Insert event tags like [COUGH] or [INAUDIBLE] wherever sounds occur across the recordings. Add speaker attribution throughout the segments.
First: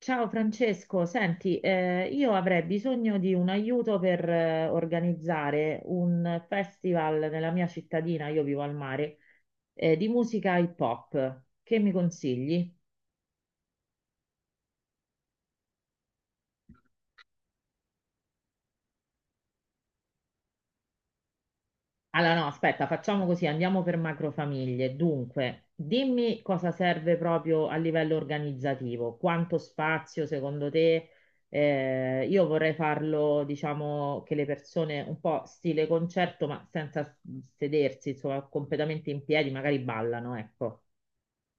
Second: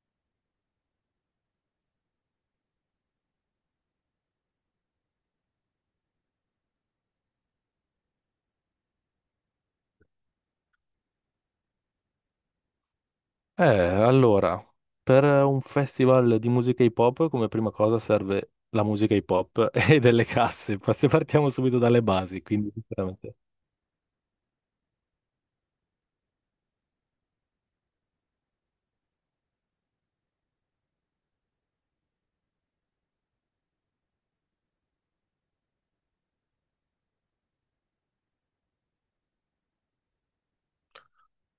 Speaker 1: Ciao Francesco, senti, io avrei bisogno di un aiuto per organizzare un festival nella mia cittadina, io vivo al mare, di musica hip hop. Che mi consigli?
Speaker 2: Allora, per un festival di musica hip hop, come prima cosa serve la musica hip hop [LAUGHS] e delle casse. Se partiamo subito dalle
Speaker 1: Allora,
Speaker 2: basi,
Speaker 1: no,
Speaker 2: quindi
Speaker 1: aspetta, facciamo
Speaker 2: sicuramente.
Speaker 1: così, andiamo per macrofamiglie. Dunque, dimmi cosa serve proprio a livello organizzativo, quanto spazio secondo te? Io vorrei farlo, diciamo, che le persone un po' stile concerto, ma senza s- sedersi, insomma, completamente in piedi, magari ballano, ecco.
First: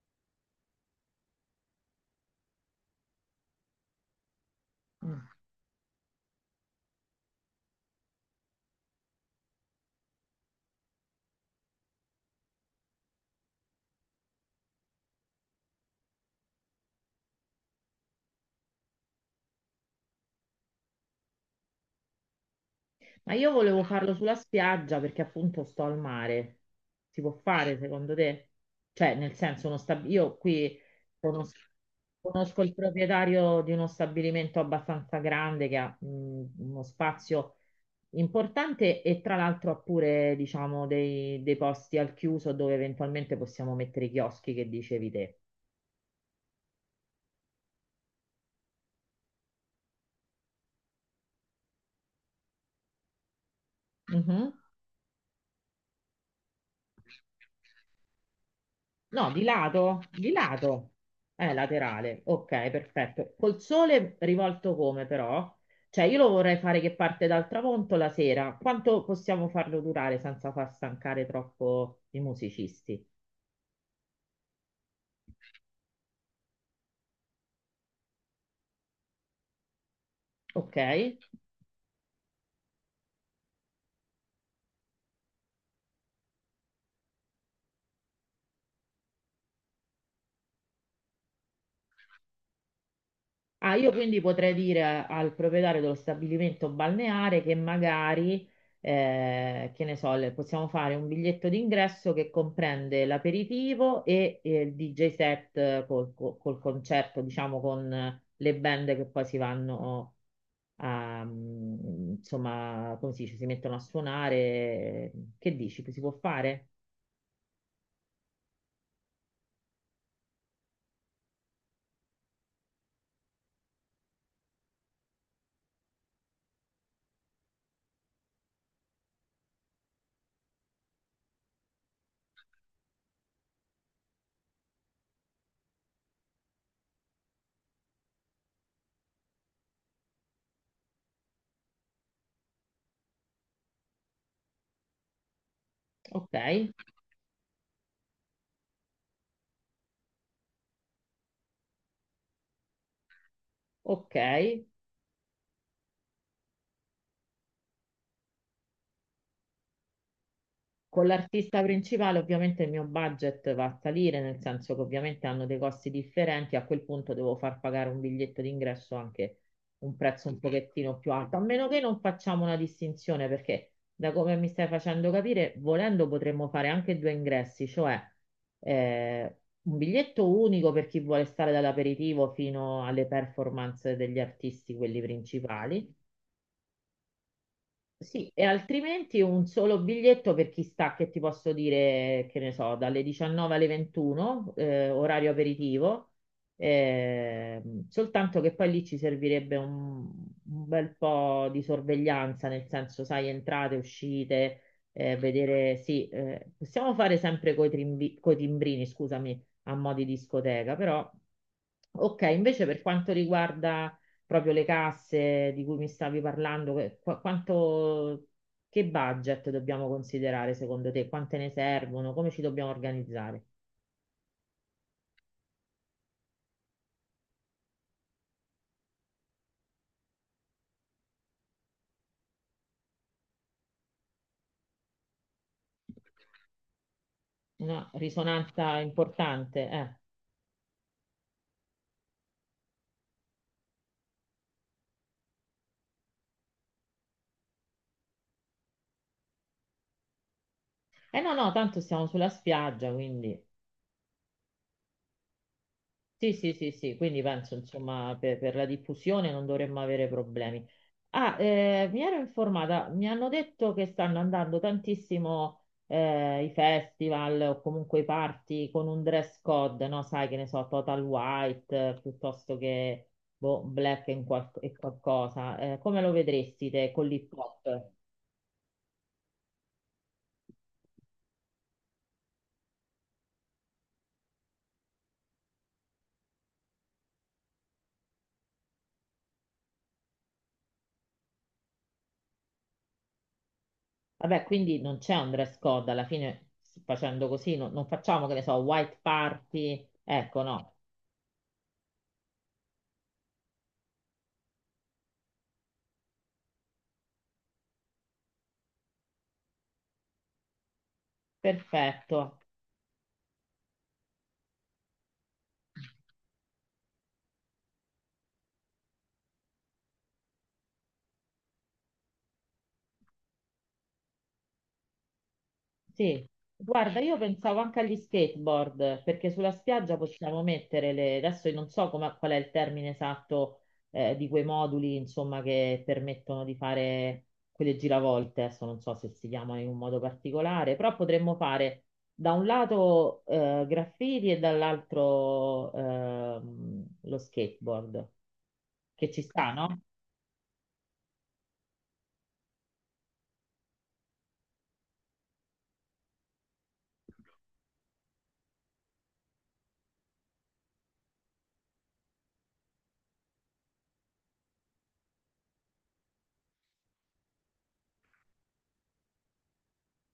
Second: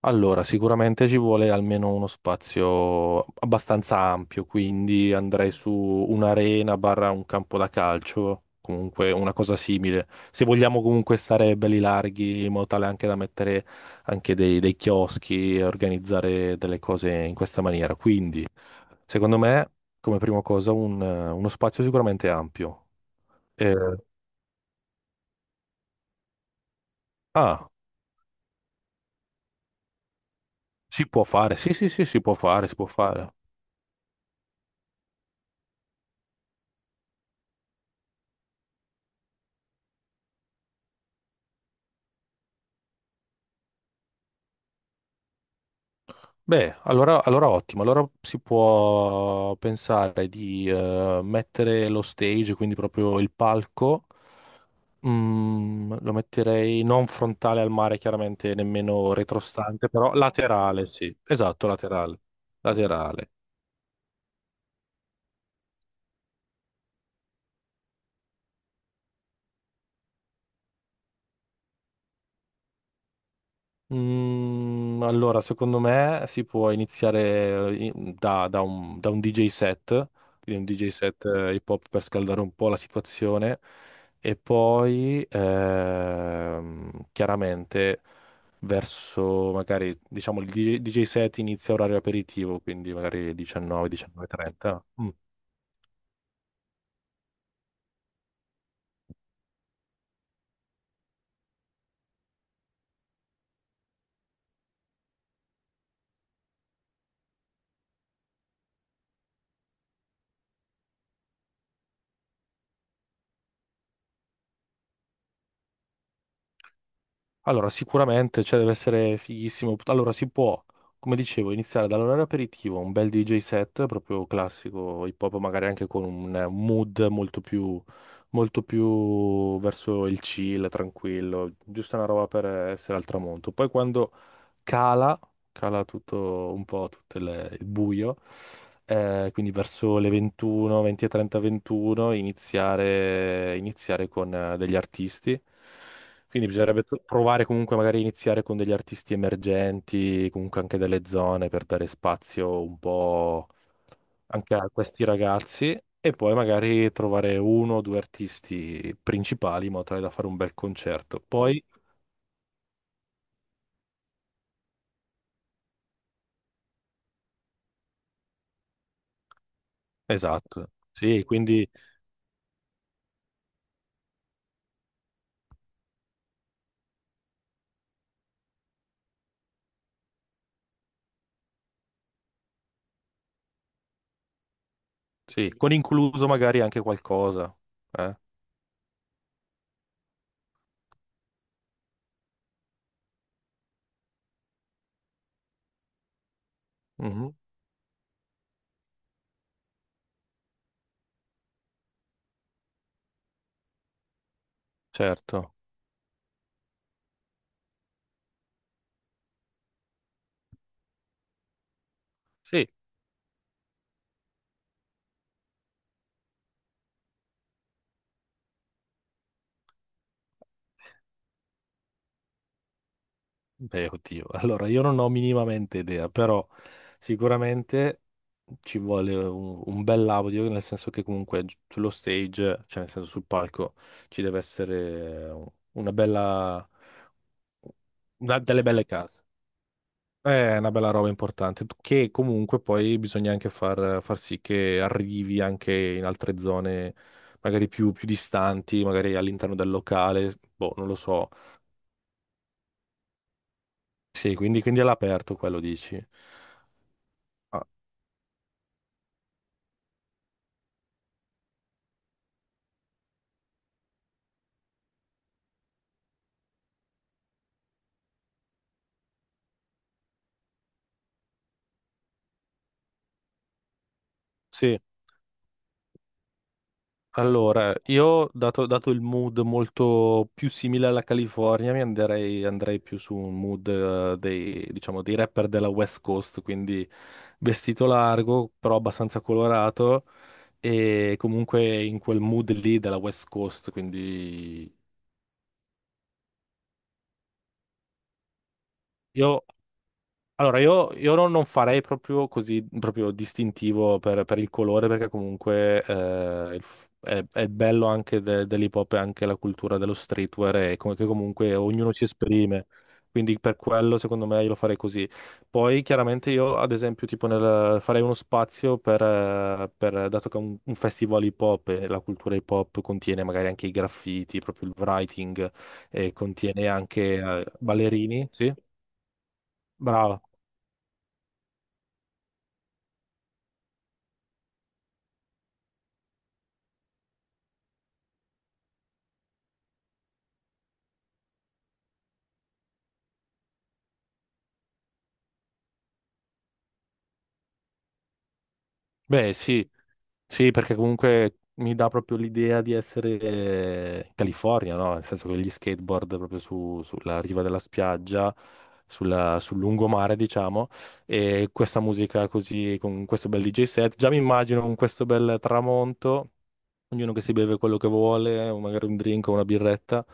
Speaker 2: Allora, sicuramente ci vuole almeno uno spazio abbastanza ampio, quindi andrei su un'arena barra un campo da calcio, comunque una cosa simile. Se vogliamo comunque stare belli larghi, in modo tale anche da mettere anche dei chioschi e organizzare delle cose in questa maniera. Quindi. Secondo me, come prima cosa, uno spazio sicuramente ampio.
Speaker 1: Ma io
Speaker 2: Eh,
Speaker 1: volevo farlo sulla spiaggia perché appunto sto al mare. Si può
Speaker 2: ah,
Speaker 1: fare secondo te? Cioè, nel senso, io qui
Speaker 2: si può
Speaker 1: conos-
Speaker 2: fare, sì, sì, sì, si può
Speaker 1: conosco
Speaker 2: fare,
Speaker 1: il
Speaker 2: si può fare.
Speaker 1: proprietario di uno stabilimento abbastanza grande che ha uno spazio importante e tra l'altro ha pure, diciamo, dei posti al chiuso dove eventualmente possiamo mettere i chioschi che dicevi te.
Speaker 2: Beh, allora ottimo, allora si può pensare di mettere lo stage, quindi proprio il palco.
Speaker 1: Mhm.
Speaker 2: Lo metterei non frontale al mare, chiaramente nemmeno
Speaker 1: No, di
Speaker 2: retrostante,
Speaker 1: lato,
Speaker 2: però
Speaker 1: di
Speaker 2: laterale,
Speaker 1: lato.
Speaker 2: sì, esatto, laterale,
Speaker 1: Laterale. Ok,
Speaker 2: laterale.
Speaker 1: perfetto. Col sole rivolto come però? Cioè, io lo vorrei fare che parte dal tramonto la sera. Quanto possiamo farlo durare senza far stancare troppo i musicisti?
Speaker 2: Allora, secondo me si può iniziare da un DJ set, quindi un
Speaker 1: Ok?
Speaker 2: DJ set hip hop per scaldare un po' la situazione e poi chiaramente verso magari diciamo il DJ set inizia orario aperitivo, quindi magari
Speaker 1: Ah,
Speaker 2: 19,
Speaker 1: io quindi potrei dire
Speaker 2: 19.30.
Speaker 1: al proprietario dello stabilimento balneare che magari, che ne so, possiamo fare un biglietto d'ingresso che comprende l'aperitivo e il DJ set col concerto, diciamo, con le band che poi si vanno a, insomma, come si dice, si mettono a suonare. Che dici? Si può fare?
Speaker 2: Allora, sicuramente, cioè, deve essere fighissimo. Allora, si può, come dicevo, iniziare dall'orario aperitivo, un bel DJ set, proprio classico hip hop, magari anche con un mood molto più verso il chill, tranquillo, giusto una roba per essere al tramonto. Poi quando cala, cala tutto un po', tutto il buio. Quindi verso le 21, 20.30, 21, iniziare con degli artisti.
Speaker 1: Ok,
Speaker 2: Quindi bisognerebbe provare comunque magari a iniziare con degli artisti emergenti, comunque anche delle zone per dare spazio un po'
Speaker 1: ok.
Speaker 2: anche a questi ragazzi e poi magari trovare uno o due artisti principali in modo tale da fare un bel
Speaker 1: Con
Speaker 2: concerto.
Speaker 1: l'artista
Speaker 2: Poi,
Speaker 1: principale ovviamente il mio budget va a salire, nel senso che ovviamente hanno dei costi differenti, a quel punto devo far pagare un biglietto d'ingresso anche un prezzo un
Speaker 2: esatto,
Speaker 1: pochettino più
Speaker 2: sì,
Speaker 1: alto, a meno
Speaker 2: quindi
Speaker 1: che non facciamo una distinzione, perché da come mi stai facendo capire, volendo potremmo fare anche due ingressi, cioè eh, un biglietto unico per chi vuole stare dall'aperitivo fino alle performance degli artisti, quelli
Speaker 2: sì, con
Speaker 1: principali
Speaker 2: incluso magari anche qualcosa. Eh?
Speaker 1: sì, e altrimenti un solo biglietto per chi sta, che ti posso dire, che ne so, dalle 19 alle 21, orario aperitivo,
Speaker 2: Mhm,
Speaker 1: soltanto che poi lì ci servirebbe un bel po' di sorveglianza, nel senso, sai, entrate, uscite,
Speaker 2: certo.
Speaker 1: vedere, sì, possiamo fare sempre coi timbrini, scusami, a mo' di discoteca, però... Ok, invece
Speaker 2: Sì.
Speaker 1: per quanto riguarda proprio le casse di cui mi stavi parlando, che budget dobbiamo considerare secondo te? Quante ne servono? Come ci dobbiamo organizzare?
Speaker 2: Beh, oddio, [LAUGHS] allora io non ho minimamente idea, però sicuramente ci vuole un bel audio, nel senso che comunque sullo stage, cioè nel senso sul palco, ci deve essere una bella,
Speaker 1: Una
Speaker 2: delle
Speaker 1: risonanza
Speaker 2: belle case.
Speaker 1: importante, eh.
Speaker 2: È una bella roba importante, che comunque poi bisogna anche far sì che arrivi anche in altre zone, magari più distanti, magari all'interno del locale, boh, non lo
Speaker 1: Eh
Speaker 2: so.
Speaker 1: no, no, tanto siamo sulla spiaggia, quindi
Speaker 2: Sì, quindi è all'aperto quello dici.
Speaker 1: sì, sì, sì, sì, quindi penso
Speaker 2: Ah,
Speaker 1: insomma per la diffusione non dovremmo avere problemi. Ah, mi ero informata, mi hanno detto che stanno andando tantissimo i festival o comunque i party con un dress code, no? Sai che ne so, total white piuttosto che boh, e
Speaker 2: sì.
Speaker 1: qualcosa. Come lo vedresti te con l'hip
Speaker 2: Allora,
Speaker 1: hop?
Speaker 2: io dato il mood molto più simile alla California, andrei più su un mood diciamo, dei rapper della West Coast, quindi vestito largo, però abbastanza colorato e comunque in quel mood lì della West Coast,
Speaker 1: Vabbè,
Speaker 2: quindi
Speaker 1: quindi non c'è un dress code, alla fine facendo così non, non facciamo, che ne so, white
Speaker 2: io
Speaker 1: party, ecco
Speaker 2: Allora,
Speaker 1: no,
Speaker 2: io non farei proprio così proprio distintivo per il colore, perché comunque è il bello anche dell'hip hop e anche la cultura dello streetwear, e come, che comunque ognuno si
Speaker 1: perfetto.
Speaker 2: esprime. Quindi per quello, secondo me, io lo farei così. Poi, chiaramente, io, ad esempio, tipo farei uno spazio dato che è un festival hip hop e la cultura hip hop contiene magari anche i graffiti, proprio il writing, e
Speaker 1: Sì,
Speaker 2: contiene
Speaker 1: guarda,
Speaker 2: anche
Speaker 1: io pensavo anche agli
Speaker 2: ballerini, sì?
Speaker 1: skateboard, perché sulla spiaggia
Speaker 2: Brava.
Speaker 1: possiamo mettere le... Adesso io non so qual è il termine esatto di quei moduli, insomma, che permettono di fare quelle giravolte, adesso non so se si chiamano in un modo particolare, però potremmo fare da un lato graffiti e dall'altro lo skateboard, che ci
Speaker 2: Beh,
Speaker 1: sta,
Speaker 2: sì.
Speaker 1: no?
Speaker 2: Sì, perché comunque mi dà proprio l'idea di essere in California, no? Nel senso che gli skateboard proprio sulla riva della spiaggia, sul lungomare, diciamo, e questa musica così, con questo bel DJ set. Già mi immagino con questo bel tramonto ognuno che si beve quello che vuole, o magari un drink o una birretta,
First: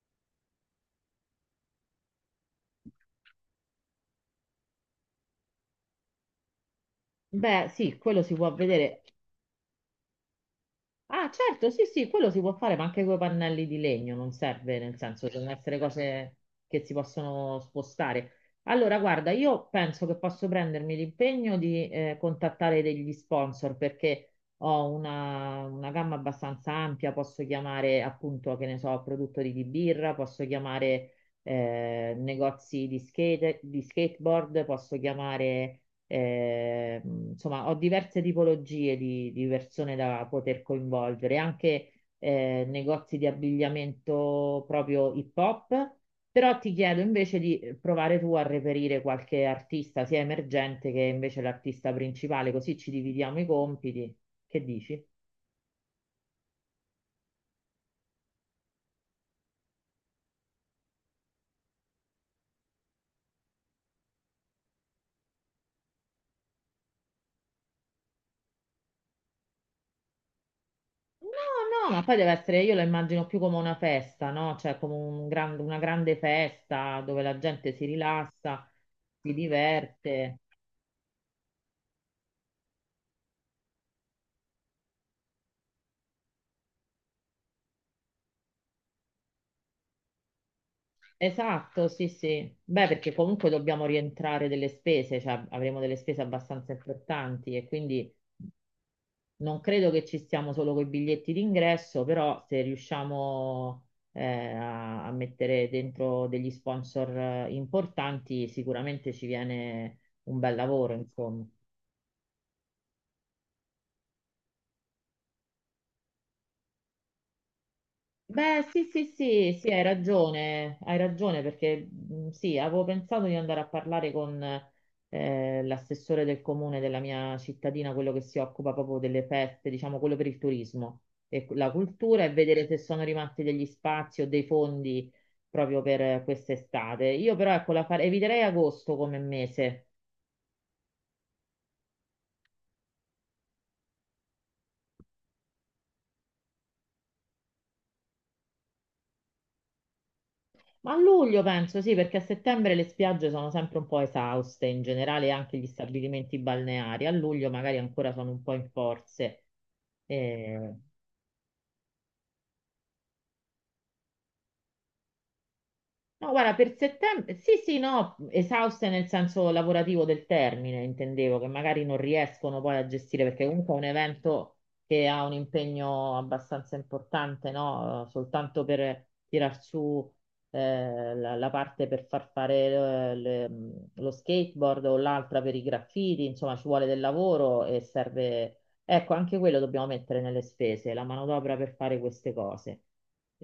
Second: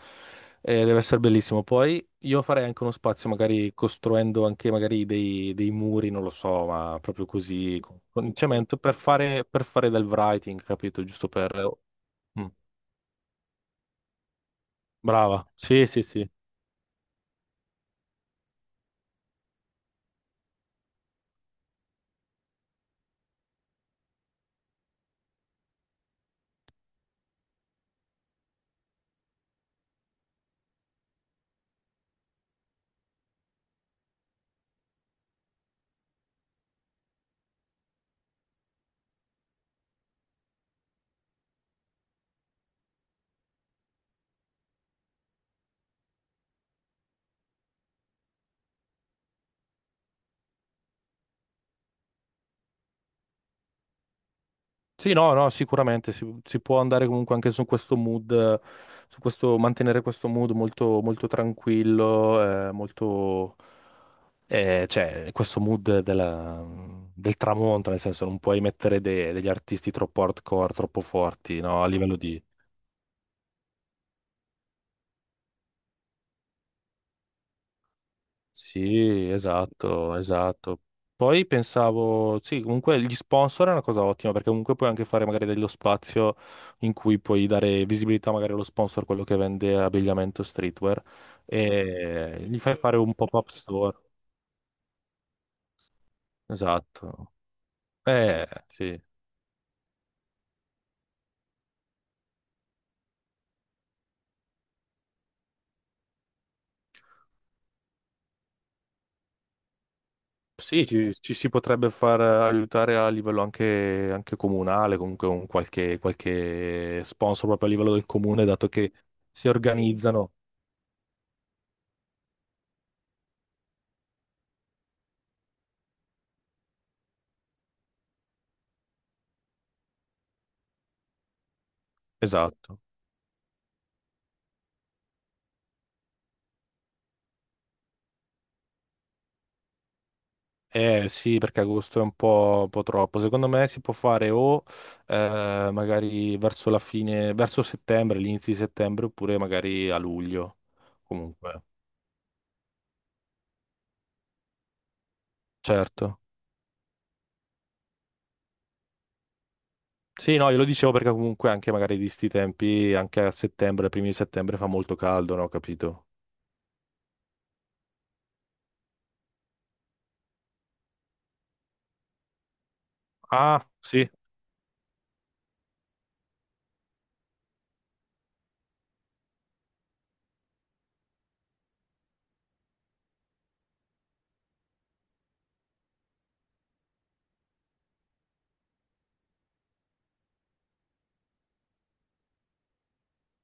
Speaker 2: deve essere bellissimo. Poi io farei anche uno spazio, magari costruendo anche magari dei muri, non lo so, ma proprio
Speaker 1: Beh,
Speaker 2: così,
Speaker 1: sì,
Speaker 2: con,
Speaker 1: quello
Speaker 2: con
Speaker 1: si
Speaker 2: il
Speaker 1: può
Speaker 2: cemento, per
Speaker 1: vedere.
Speaker 2: fare, per fare del writing, capito? Giusto
Speaker 1: Ah,
Speaker 2: per,
Speaker 1: certo,
Speaker 2: oh.
Speaker 1: sì, sì, quello si
Speaker 2: Mm,
Speaker 1: può fare, ma anche con i pannelli di legno, non serve, nel senso,
Speaker 2: brava,
Speaker 1: devono essere
Speaker 2: sì, sì, sì.
Speaker 1: cose che si possono spostare. Allora, guarda, io penso che posso prendermi l'impegno di contattare degli sponsor perché ho una gamma abbastanza ampia, posso chiamare appunto, che ne so, produttori di birra, posso chiamare negozi di skate, di skateboard, posso chiamare insomma, ho diverse tipologie di persone da poter coinvolgere, anche negozi di abbigliamento proprio hip hop, però ti chiedo invece di provare tu a reperire qualche artista, sia emergente che invece l'artista principale, così ci dividiamo i compiti. Che dici?
Speaker 2: Sì, no, no, sicuramente si può andare comunque anche su questo mood, su questo, mantenere questo mood molto, molto tranquillo, cioè, questo mood del tramonto, nel senso non puoi mettere degli artisti troppo hardcore, troppo forti, no,
Speaker 1: No,
Speaker 2: a
Speaker 1: no, ma poi
Speaker 2: livello.
Speaker 1: deve essere, io la immagino più come una festa, no? Cioè come una grande festa dove la gente si rilassa,
Speaker 2: Sì,
Speaker 1: si
Speaker 2: esatto,
Speaker 1: diverte.
Speaker 2: esatto. Poi pensavo, sì, comunque gli sponsor è una cosa ottima perché comunque puoi anche fare magari dello spazio in cui puoi dare visibilità magari allo sponsor, quello che vende abbigliamento streetwear,
Speaker 1: Esatto, sì,
Speaker 2: e
Speaker 1: sì.
Speaker 2: gli fai
Speaker 1: Beh,
Speaker 2: fare
Speaker 1: perché
Speaker 2: un pop-up
Speaker 1: comunque dobbiamo
Speaker 2: store.
Speaker 1: rientrare delle spese, cioè avremo delle spese abbastanza
Speaker 2: Esatto.
Speaker 1: importanti e quindi
Speaker 2: Sì.
Speaker 1: non credo che ci stiamo solo con i biglietti d'ingresso, però se riusciamo eh, a, a mettere dentro degli sponsor importanti, sicuramente ci viene un bel
Speaker 2: Sì,
Speaker 1: lavoro,
Speaker 2: ci
Speaker 1: insomma.
Speaker 2: si potrebbe far aiutare a livello anche comunale, comunque un qualche sponsor proprio a livello del comune,
Speaker 1: Beh,
Speaker 2: dato
Speaker 1: sì,
Speaker 2: che
Speaker 1: sì,
Speaker 2: si
Speaker 1: sì, sì,
Speaker 2: organizzano.
Speaker 1: hai ragione perché sì, avevo pensato di andare a parlare con l'assessore del comune della mia cittadina, quello che si occupa proprio delle feste, diciamo quello per il turismo e la cultura e vedere se
Speaker 2: Esatto.
Speaker 1: sono rimasti degli spazi o dei fondi proprio per quest'estate. Io però ecco, eviterei agosto come mese.
Speaker 2: Eh sì, perché agosto è un po' troppo. Secondo me si può fare o magari verso la fine, verso settembre, l'inizio di settembre, oppure magari a luglio.
Speaker 1: Ma a luglio
Speaker 2: Comunque,
Speaker 1: penso sì, perché a settembre le spiagge sono sempre un po' esauste, in generale anche gli
Speaker 2: certo.
Speaker 1: stabilimenti balneari. A luglio magari ancora sono un po' in forze.
Speaker 2: Sì, no, io lo
Speaker 1: Eh,
Speaker 2: dicevo perché comunque anche magari di sti tempi, anche a settembre, primi di settembre fa molto caldo, no? Capito?
Speaker 1: No, guarda, per settembre, sì, sì, no, esauste nel senso lavorativo del termine, intendevo, che magari non riescono poi a gestire, perché
Speaker 2: Ah,
Speaker 1: comunque è un
Speaker 2: sì,
Speaker 1: evento che ha un impegno abbastanza importante, no? Soltanto per tirar su la, la parte per far fare lo skateboard o l'altra per i graffiti, insomma, ci vuole del lavoro e serve. Ecco, anche quello dobbiamo mettere nelle spese, la manodopera per fare queste cose.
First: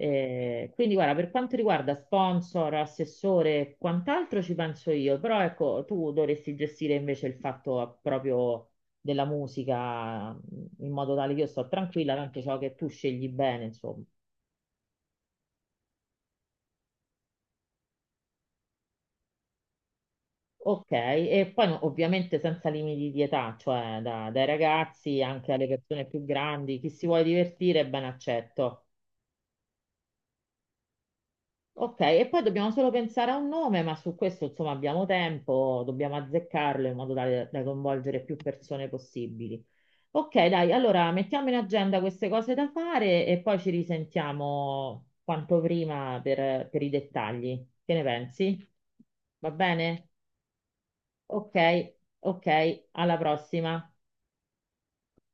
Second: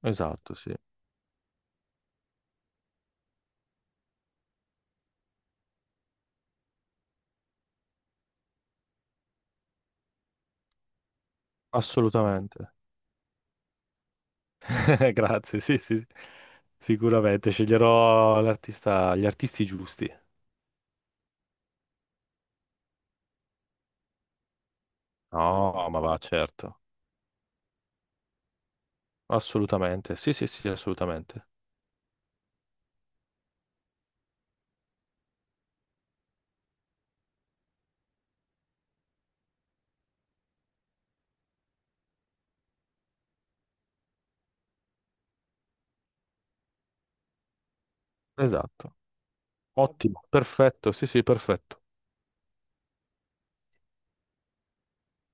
Speaker 2: esatto, sì,
Speaker 1: Quindi, guarda, per quanto riguarda sponsor, assessore e quant'altro ci penso io, però ecco, tu dovresti gestire invece il fatto proprio della musica in modo tale che io sto tranquilla, tanto so
Speaker 2: assolutamente.
Speaker 1: che tu scegli bene, insomma.
Speaker 2: [LAUGHS] Grazie, sì, sì, sì. Sicuramente sceglierò l'artista, gli artisti giusti.
Speaker 1: Ok, e poi no, ovviamente senza limiti di età, cioè dai ragazzi anche alle
Speaker 2: No, ma
Speaker 1: persone
Speaker 2: va,
Speaker 1: più grandi,
Speaker 2: certo.
Speaker 1: chi si vuole divertire, ben accetto.
Speaker 2: Assolutamente, sì, sì, sì, assolutamente.
Speaker 1: Ok, e poi dobbiamo solo pensare a un nome, ma su questo insomma abbiamo tempo, dobbiamo azzeccarlo in modo tale da coinvolgere più persone possibili. Ok, dai, allora mettiamo in agenda queste cose da fare e poi ci risentiamo quanto prima per i dettagli. Che ne pensi?
Speaker 2: Esatto.
Speaker 1: Va
Speaker 2: Ottimo.
Speaker 1: bene?
Speaker 2: Ottimo, perfetto, sì, sì,
Speaker 1: Ok,
Speaker 2: perfetto.
Speaker 1: ok, alla prossima.